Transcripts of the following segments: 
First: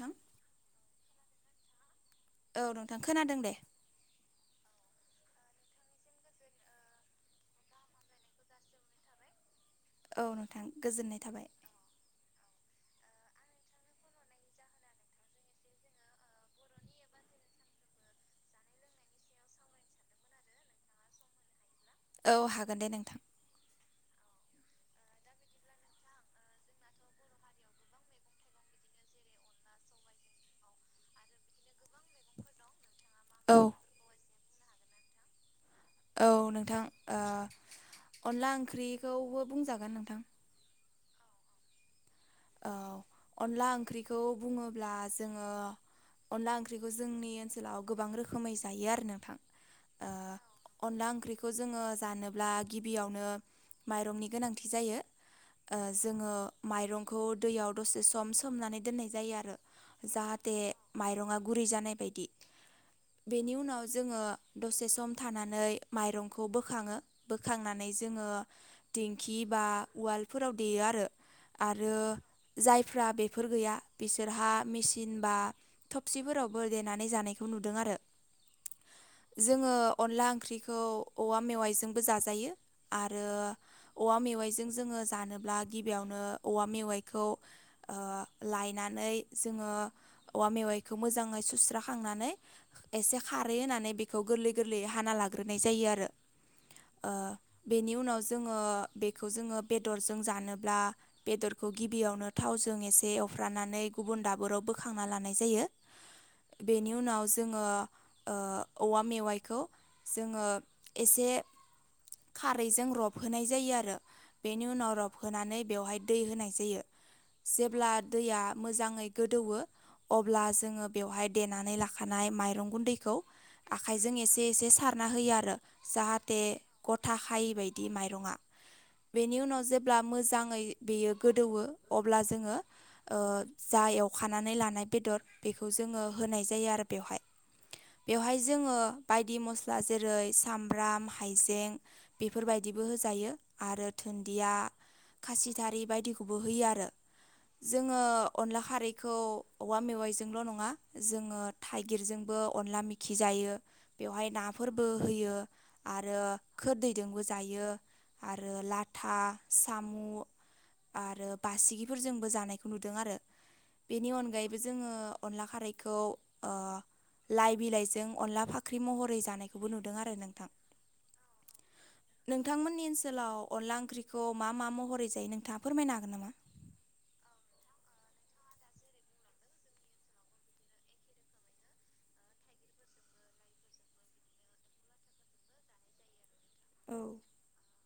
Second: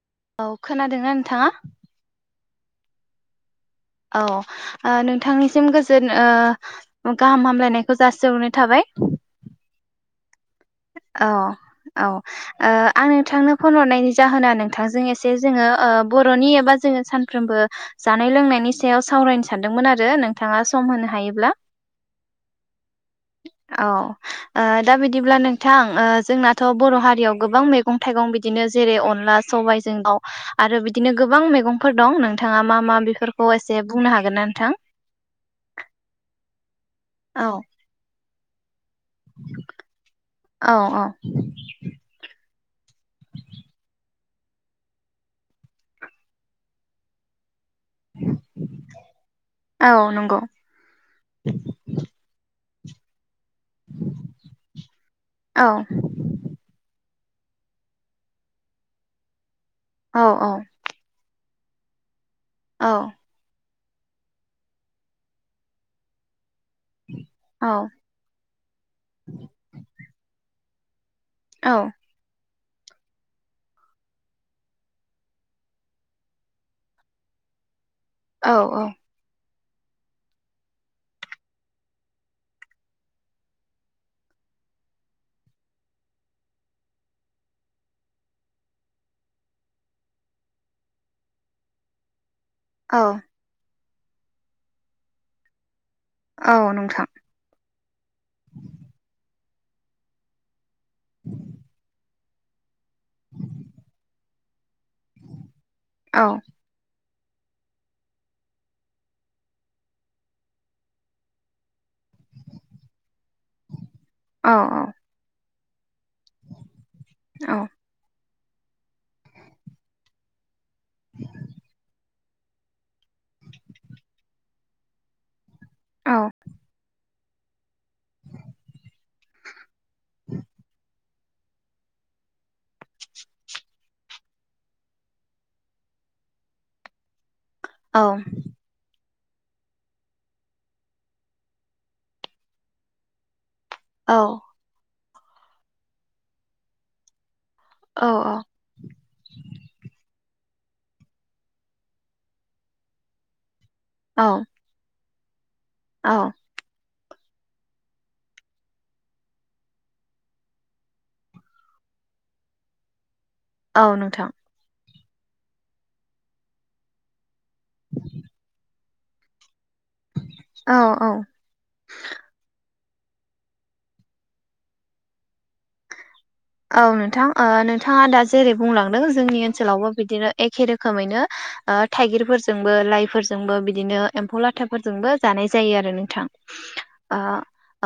नोंथां औ खोनादोंना नोंथाङा औ नोंथां खोनादों दे औ ओ नोंथांनिसिम गोजोन ओ गाहाम हामलायनायखौ जासिहरनाय थाबाय [inaudible] औ नोंथां गोजोननाय औ थाबाय औ ओ आं नोंथांनो फन हरनायनि जाहोना नोंथां एसे जोङो ओ बर'नि एबा जोङो सानफ्रामबो जा जानाय लोंनायनि सायाव सावरायनो सानदोंमोन आरो नोंथाङा सम होनो हायोब्ला औ हागोन दे नोंथां औ ओ दा बिदिब्ला नों थां ओ जोंनाथ' बर' हारियाव गोबां मैगं थाइगं बिदिनो जेरै अनला सबाइजों दाउ आरो बिदिनो गोबां मैगंफोर दं नोंथाङा मा मा बि फोरखौ औ एसे बुंनो हागोन ना नोंथां? औ नोंथां ओ औ अनला ओंख्रिखौबो बुंजागोन नोंथां औ [inaudible] अनला ओंख्रिखौ बुङोब्ला जोङो अनला ओंख्रिखौ जोंनि ओनसोल ओनसोलाव गोबां रोखोमै जायो आरो नोंथां औ ओ नंगौ अनला ओंख्रिखौ जोङो जानोब्ला गिबियावनो माइरंनि गोनांथि जायो औ ओ जोङो माइरं खौ दैयाव दसे सम सोमनानै दोननाय जायो आरो औ औ जाहाथे माइरङा गुरै जानाय बायदि औ बेनि उनाव जोङो दसे सम थानानै माइरंखौ खौ बोखाङो औ बोखांनानै जोङो दिंखि बा उवालफोराव देयो आरो आरो जायफ्रा बेफोर गैया बिसोरहा मेसिन बा थबसिफोरावबो देनानै जानायखौ नु नुदों आरो औ औ जोङो अनला ओंख्रिखौ औवा मेवाइजोंबो जाजायो आरो औवा मे आइजों जों जोङो जानोब्ला गिबियावनो औवा मेवाइखौ ओ लायनानै जोङो औवा मेवाइखौ मोजाङै सुस्राखांनानै औ एसे खारै होननानै बेखौ गोरलै गोरलैयै हाना लाग्रोनाय जायो आरो औ नोंथां ओ बेनि उनाव जोङो बेखौ जोङो बेदरजों जानोब्ला बेदरखौ गिबियावनो थावजों एसे एवफ्रानानै गुबुन दाबोराव बोख खांना लानाय जायो औ बेनि उनाव ज जोङो ओ औवा मेवाइखौ जोङो एसे खारैजों रबहोनाय जायो आरो औ बेनि उनाव रबहोनानै बेवहाय दै होनाय जायो। औ जेब्ला दैआ मोजाङै गोदौवो अब्ला जोङो बेवहाय देनानै लाखानाय माइरं गुन्दैखौ आखाइजों एसे एसे सारना होयो आरो औ जाहाथे गथा खायै बाय दि माइरङा बेनि उनाव जेब्ला मोजाङै बेयो गोदौवो अब्ला जोङो ओ जा एवखानानै लानाय बेदर बेखौ जों ओ होनाय जायो आरो बेवहाय बेवहाय जोङो बायदि मस्ला जेरै सामब्राम हाइजें बेफोरबायदिबो होजायो आरो दुन्दिया खासिथारि बायदिखौबो होयो आरो जोङो औ अनला खारैखौ औवा मेवाइजों ल' नङा जोङो थाइगिरजोंबो अनला मेखि जायो औ बेयावहाय नाफोरबो होयो आरो खोरदै दोंबो जायो आरो लाथा साम' आरो बासिगिफोरजोंबो जानायखौ नुदों आरो। औ बेनि नोंथां अनगायैबो जोङो अनला खारैखौ लाइ बिलाइजों अनला फाख्रि महरै जानाय खौबो नुदों आरो नोंथां, औ औ नोंथांमोननि ओन सोलाव अनला ओंख्रिखौ मा मा महरै जायो नोंथाङा फोरमायनो हागोन नामा? औ नोंथां। ओ नोंथाङा दा जेरै बुंलांदों जोंनि ओनसोलावबो बिदिनो एखे रोखोमैनो ओ थाइगिरफोरजोंबो, लाइफोरजोंबो, बिदिनो एम्फौ लाथाफोरजोंबो जानाय जायो आरो नोंथां। औ ओ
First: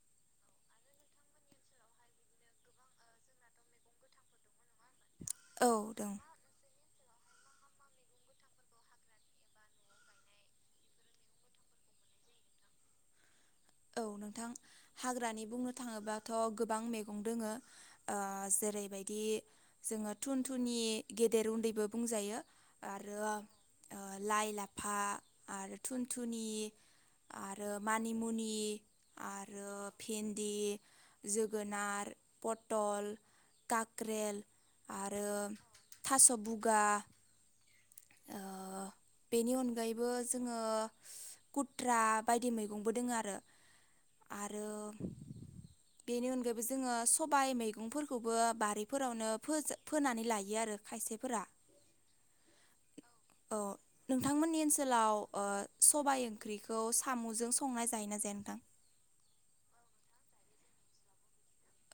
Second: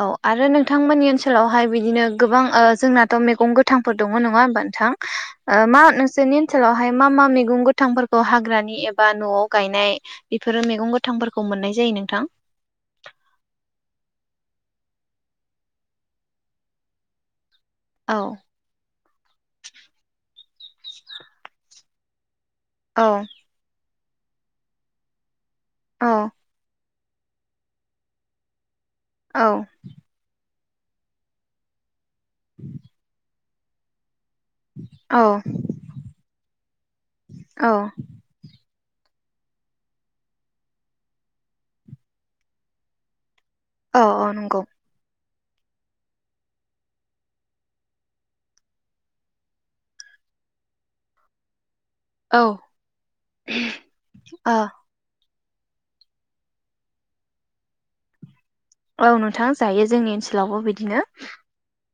औ आरो नोंथांमोननि ओनसोलावहाय बिदिनो गोबां ओ जोंनाथ' मैगं गोथांफोर दङ नङा होनबा नोंथां। औ मा दं नोंसोरनि ओनसोलावहाय मा मा मैगं गोथांफोरखौ हाग्रानि एबा न'आव गायनाय बेफोरो मैगं गोथांफोरखौ मोननाय जायो? नोंथां? औ नोंथां हाग्रानि बुंनो थाङोबाथ' गोबां मैगं दंङो औ जेरैबायदि जोङो थुन थुनि गेदेर उन्दैबो बुंजायो। औ आरो ओ लाइ लाफा आरो औ थुनथुनि। आरो मानिमुनि औ आरो भिन्दि। जोगोनार, पटल, काक्रेल, औ आरो थास' बुगा। औ ओ बेनि अनगायैबो जोङो कुत्रा बायदि मैगंबो दोङो आरो। औ औ नंगौ आरो [inaudible] बेनि अनगायैबो जोङो सबाय मैगंफोरखौबो बारिफोरावनो फोज-फोनानै लायो आरो खायसे फोरा। औ। औ ओ नोंथांमोननि ओनसोलाव ओ सबाय ओंख्रिखौ साम'जों संनाय जायोना जाया नोंथां? औ नोंथां जायो जोंनि ओनसोलावबो बिदिनो।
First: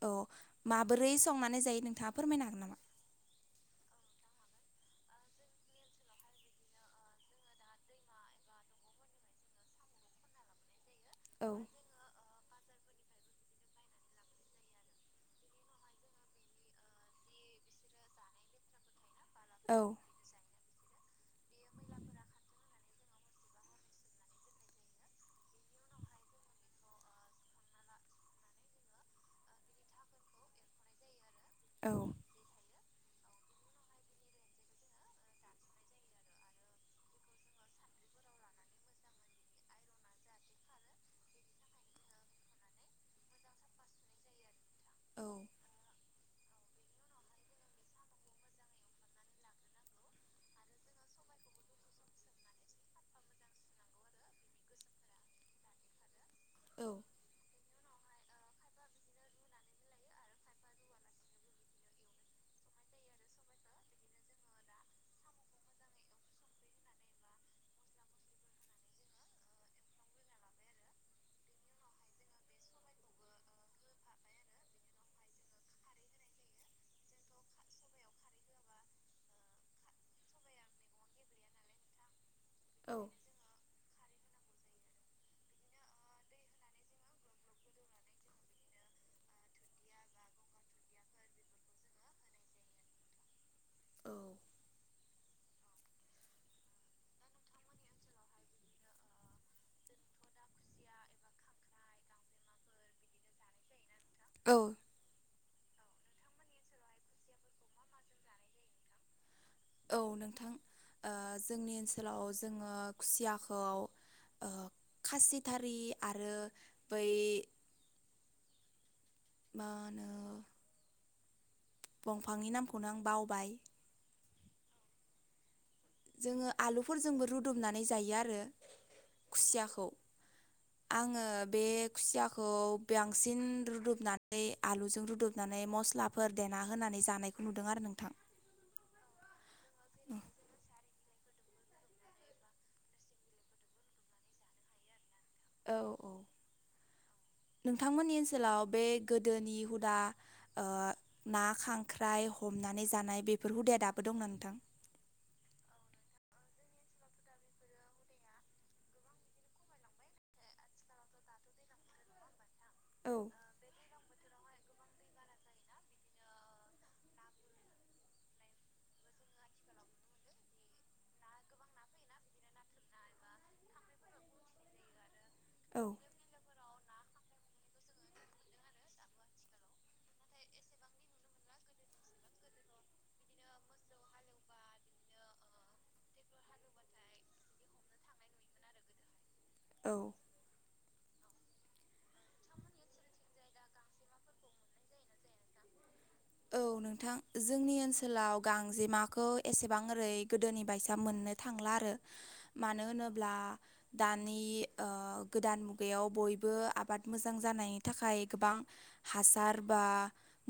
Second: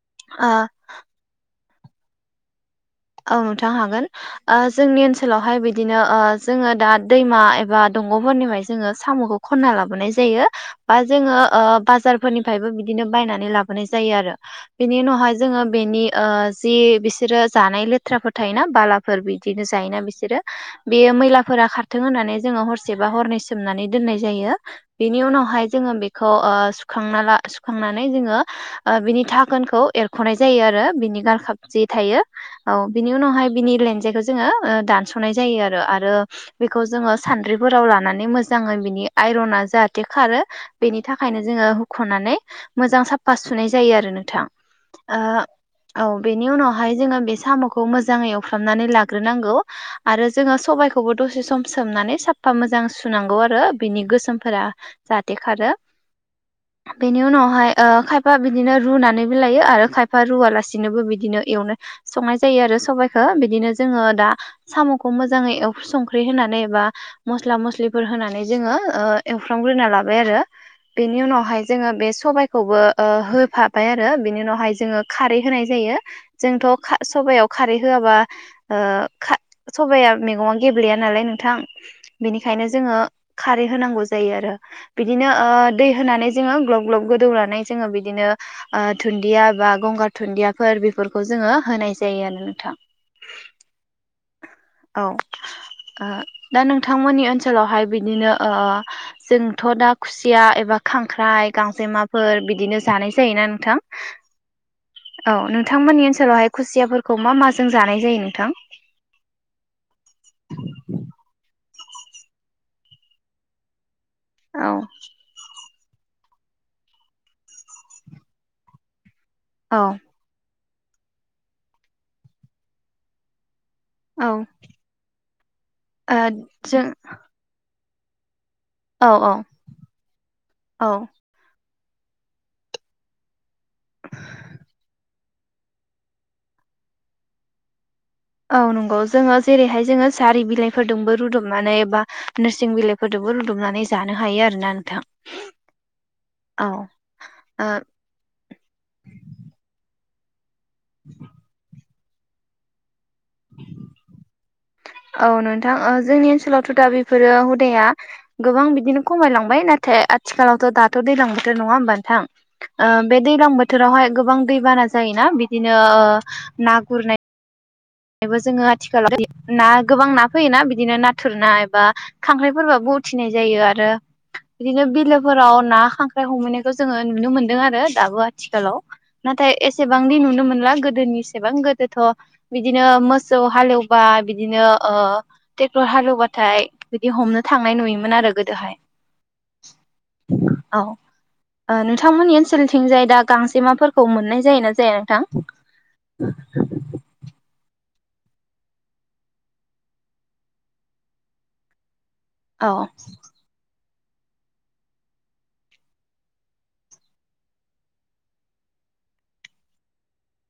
औ ओ माबोरै संनानै जायो नोंथाङा फोरमायनो हागोन नामा? औ नोंथां हागोन, आ जोंनि ओनसोलावहाय बिदिनो आ जोङो दा दैमा एबा दंगफोरनिफ्राय जोङो साम'खौ खनना लाबोनाय जायो। बा जोङो औ ओ बाजार फोरनिफ्रायबो बिदिनो बायनानै लाबोनाय जायो आरो। बिनि उनावहाय जोङो बेनि ओ जि बिसोरो जानाय लेथ्राफोर थायोना बालाफोर बिदिनो औ जायोना बिसोरो। बेयो मैलाफोरा खारथों होननानै जोङो हरसे बा हरनै सोमनानै दोननाय जायो। बेनि उनाव हाय जोङो बेखौ ओ सुखांनाला ओ सुखांनानै बिनि थाखोनखौ एखनाय जा यो आरो बिनि गालखाब जि औ थायो। औ बिनि उनावहाय बिनि लेनजायखौ जोङो ओ दानस'नाय जायो आरो। आरो बेखौ जोङो सान द्रिफोराव लानानै मोजाङै बिनि आइरना जाहाथे खारो बेनि थाखायनो जोङो हुख'नानै मोजां साफा सुनाय जायो आरो नोंथां। ओ औ बेनि उनावहाय जोङो बे साम'खौ मोजाङै एवफ्रामनानै लाग्रोनांगौ आरो जोङो सबाइखौबो दसे सम सोमनानै साफा मोजां सुनांगौ आरो बिनि गोसोमफोरा जाहाथे खारो। औ बेनि उनावहाय ओ खायफा बिदिनो रुनानैबो लायो आरो खायफा रुवलासिनोबो बिदिनो एवनो संनाय जायो आरो सबाइखो। बिदिनो जोङो दा साम'खौ मोजाङै एव संख्रि होनानै बा मस्ला मस्लिफोर होनानै जोङो ओ एवफ्रामग्रोना लाबाय आरो। बेनि उनावहाय जोङो बे सबायाइखौबो ओ होफाबाय आरो। बेनि उनावहाय जोङो खारै होनाय जायो। यो जोंथ' खा सबायाव खारै होआबा ओ सबाया मैगङा गेब्लेया नालाय नोंथां। बेनिखायनो जोङो औ खारै होनांगौ जायो आरो। बिदिनो ओ दै होनानै जोङो ग्लब ग्लब गोदौनानै जोङो बिदिनो ओ दुन्दिया बा गंगार दुन्दियाफोर बेफोरखौ जोङो होनाय। जायोआनो नोंथां औ। ओ दा नोंथांमोननि ओनसोलावहाय बिदिनो ओ जोंथ' दा खुसिया एबा खांख्राइ गांजेमाफोर बिदिनो जानाय जायोना नोंथां। औ। औ नोंथांमोननि ओनसोलावहाय खुसियाफोरखौ मा माजों जानाय जायो नोंथां? फोराव जोङो खुसियाखौ औ। फ्रि आरो बै मा औ होनो दंफांनि नामखौनो आं बावबाय। औ। ओ जोङो जों आलुफोरजोंबो रुदुबनानै जायो आरो। औ औ खुसियाखौ औ आङो बे खुसियाखौ बांसिन रुदबनानै आलुजों रुदब नानै मस्लाफोर देना होनानै जानायखौ नुदों आरो नोंथां। औ नंगौ जोङो जेरैहाय जोङो सारि बिलाइफोरजोंबो रुदबनानै बा एबा नोरसिं बिलाइफो। बो रुदब नानै जानो हायो आरो ना नोंथाङा। औ ओ नोंथांमोननि ओनसोलाव बे गोदोनि हुदा। ओ ना खांख्राइ हमनानै जानाय बेफोर हुदाया दाबो दंना नोंथां? औ नोंथां ओ जोंनि ओनसोलावथ' दा बेफोरो हुदाया गोबां बिदिनो खमायलांबाय नाथाय फाय आथिखालावथ' दाथ' दैज्लां बोथोर नङा होमब नोंथां? ओ औ बे दैलां बोथोरावहाय गोबां दैबाना जायोना बिदिनो ओ ना गुरनाय। बेबो जोङो आथिखालाव ना गोबां ना फैयोना बिदिनो नाथुर ना एबा खांख्राइफोरबो। उथिनाय जायो आरो बिदिनो बिलोफोराव ना औ खांख्राइ हमहैनायखौ जोङो नुनो मोनदों आरो। दाबो आथिखालाव नाथाय एसेबांदि नुनो मोनला गोदोनि एसेबां गोदोथ' बिदिनो मोसौ हालेवबा बिदिनो ओ ट्रेक्टर हालेवबाथाय बिदि हमनो था। थांनाय नुयोमोन आरो गोदोहाय। औ। औ। ओ नोंथांमोननि ओनसोलनिथिंजाय दा गांजे माफोरखौ मोननाय जाय ना जाया नोंथां। औ नोंथां जोंनि ओनसोलाव गांजेमाखौ एसेबां ओरै गोदोनि बायसां मोननो थांला आरो औ मानो होनोब्ला दानि ओ गोदान मुगायाव बयबो आबाद मोजां जानायनि थाखाय गोबां हासार बा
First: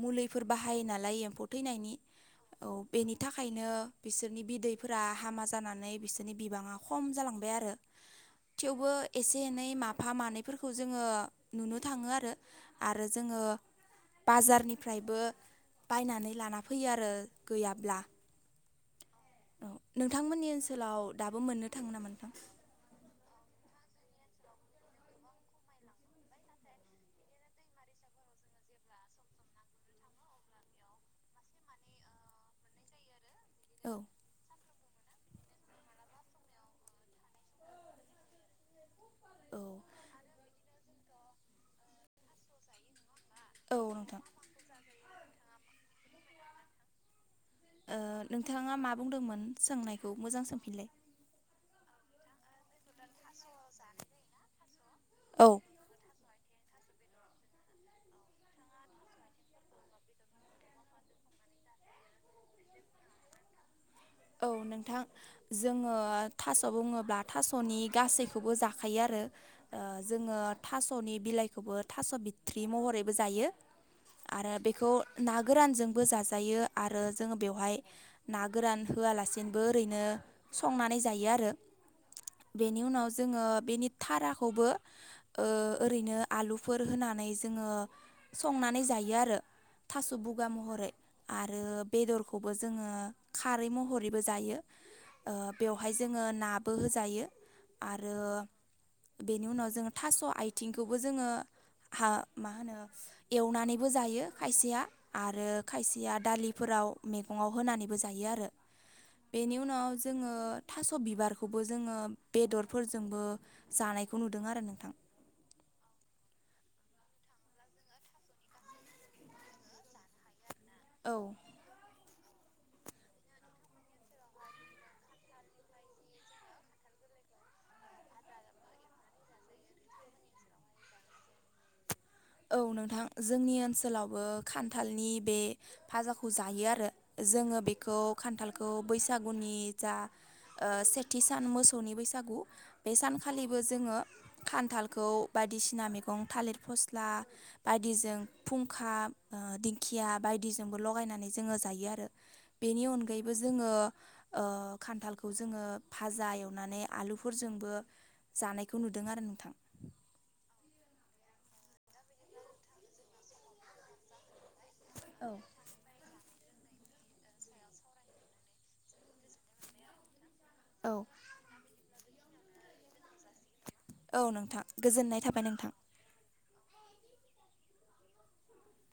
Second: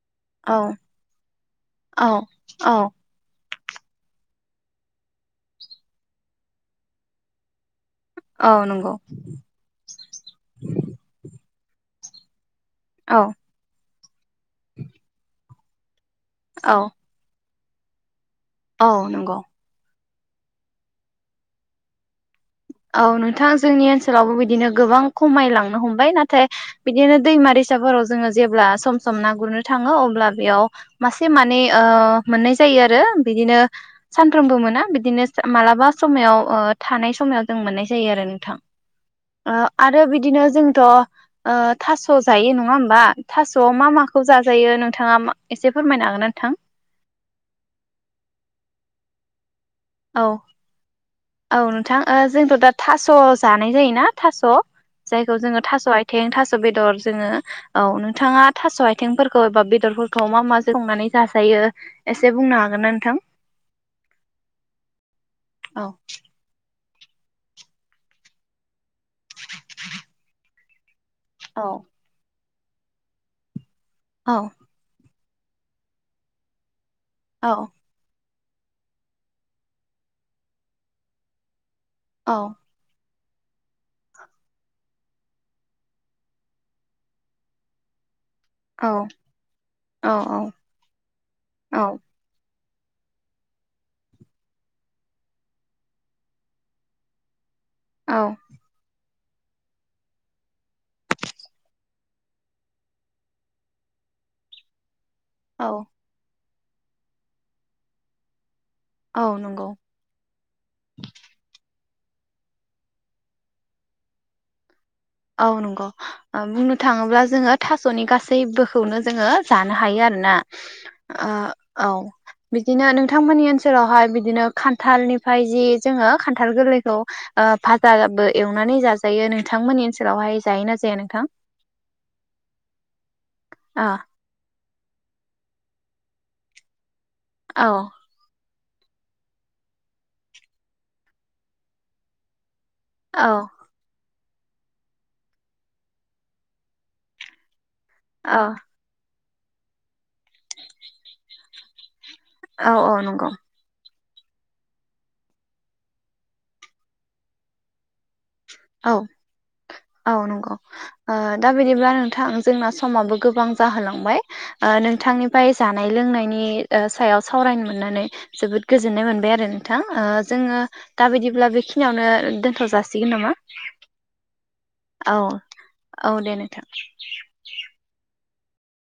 मुलिफोर औ बाहायो नालाय एम्फौ थैनायनि औ औ बेनि थाखाय खायनो बिसोरनि बिदैफोरा हामा जानानै बिसोरनि बिबाङा खम जालांबाय आरो औ थेवबो नंगौ एसे एनै माफा मानैफोरखौ जोङो नुनो थाङो आरो आरो औ जोङो बाजारनिफ्रायबो बायनानै लाना औ फैयो आरो गैयाब्ला औ नंगौ औ नोंथांमोननि ओनसोलाव दाबो मोननो थाङो नामा नोंथां औ नोंथां जोंनि ओनसोलावबो बिदिनो गोबां खमायलांनो हमबाय नाथाय बिदिनो दैमा दैसा सा फोराव जोंओ जेब्ला सम सम ना गुरनो थांओ अब्ला बेयाव मासे मानै ओ मोनाय जायो फै आरो बिदिनो औ सानफ्रामबो मोना बिदिनो मालाबा समाव थानाय समाव जों मोननाय जायो आरो नोंथां ओ औ आरो बिदिनो जोंथ 'ओ थास' जायो नङा होमबा? थास'आव औ मा नोंथां माखौ जाजायो नोंथाङा एसे फोरमायनो हागोन नोंथां ओ नोंथाङा मा मा बुंदोंमोन सोंनायखौ औ मोजां सोंफिनलाय औ नोंथां ओ जोंथ' दा थास' जानाय जायोना थास' जायखौ औ जोङो थास' आथिं थास' ' बेदर जोङो औ नोंथाङा थास' आथिंफोरखौ एबा बेदरफोरखौ मा मा जों संनानै जाजायो यो एसे बुंनो हागोनना नोंथां? औ नोंथां औ जोङो थास बुङो ब्ला थास'नि गासैखौबो जाखायो आरो ओ जोङो थास सनि औ बिलाइखौबो थास बिथ्रि महरैबो जायो औ आरो बेखौ ना गोरानजोंबो जाजायो आरो जोङो औ बेवहाय ना गोरान होआलासिनोबो ओरैनो संनानै जायो आरो औ बेनि उनाव जोङो बेनि थाराखौबो ओरैनो आलुफोर होनानै जोङो संनानै जायो आरो थास औ बुगा महरै आरो औ बेदरखौबो जो जोङो खा खारै महरैबो जायो ओ बेवहाय जोङो नाबो होजायो आरो औ बेनि उनाव जोङो थास आथिंखौबो जोङो हा मा होनो एवनानैबो जायो खायसेया आरो खायसेया दालिफोराव मैगङाव होनानैबो जायो आरो औ बेनि नंगौ उनाव जोङो थास बिबारखौबो जोङो बेदरफोरजोंबो जानायखौ नुदों आरो नोंथां? औ नंगौ ओ बुंनो थाङोब्ला जोङो थास'नि गासैबोखौनो जोङो जानो हायो आरो ना औ ओ औ बिदिनो नोंथांमोननि ओनसोलावहाय बिदिनो खान्थालनिफाय जि जोङो खान्थाल गोरलैखौ ओ फाजाबो एवनानै जाजायो नोंथांमोननि ओनसोलावहाय जायोना जाया नोंथां? औ नोंथां जोंनि ओ ओनसोलावबो खान्थालनि बे फाजाखौ जायो आरो जोङो औ बेखौ खान्थाल खौ बैसागुनि जा ओ सेथि सान मोसौनि बैसागु बे औ सानखालिबो जोङो खान्थालखौ बादिसिना मैगं थालिर फस्ला बायदिजों औ फुंखा ओ दिंखिया बायदिजोंबो लगायनानै जोङो जायो आरो औ बेनि औ नंगौ अनगायैबो जोङो ओ खान्थालखौ जोङो फाजा एवनानै आलुफोरजोंबो जानायखौ औ नुदों आरो नोंथां औ नंगौ ओ दा बिदिब्ला नोंथां जोंना समाबो गोबां जाहोलांबाय ओ औ नोंथांनिफाय जानाय लोंनायनि ओ सायाव सावरायनो मोननानै जोबोद गोजोननाय मोनबाय आरो नोंथां ओ जोङो औ दाबादिब्ला बेखिनियावनो दोनथ जासिगोन नामा? औ नोंथां औ गोजोननाय थाबाय नोंथां [inaudible]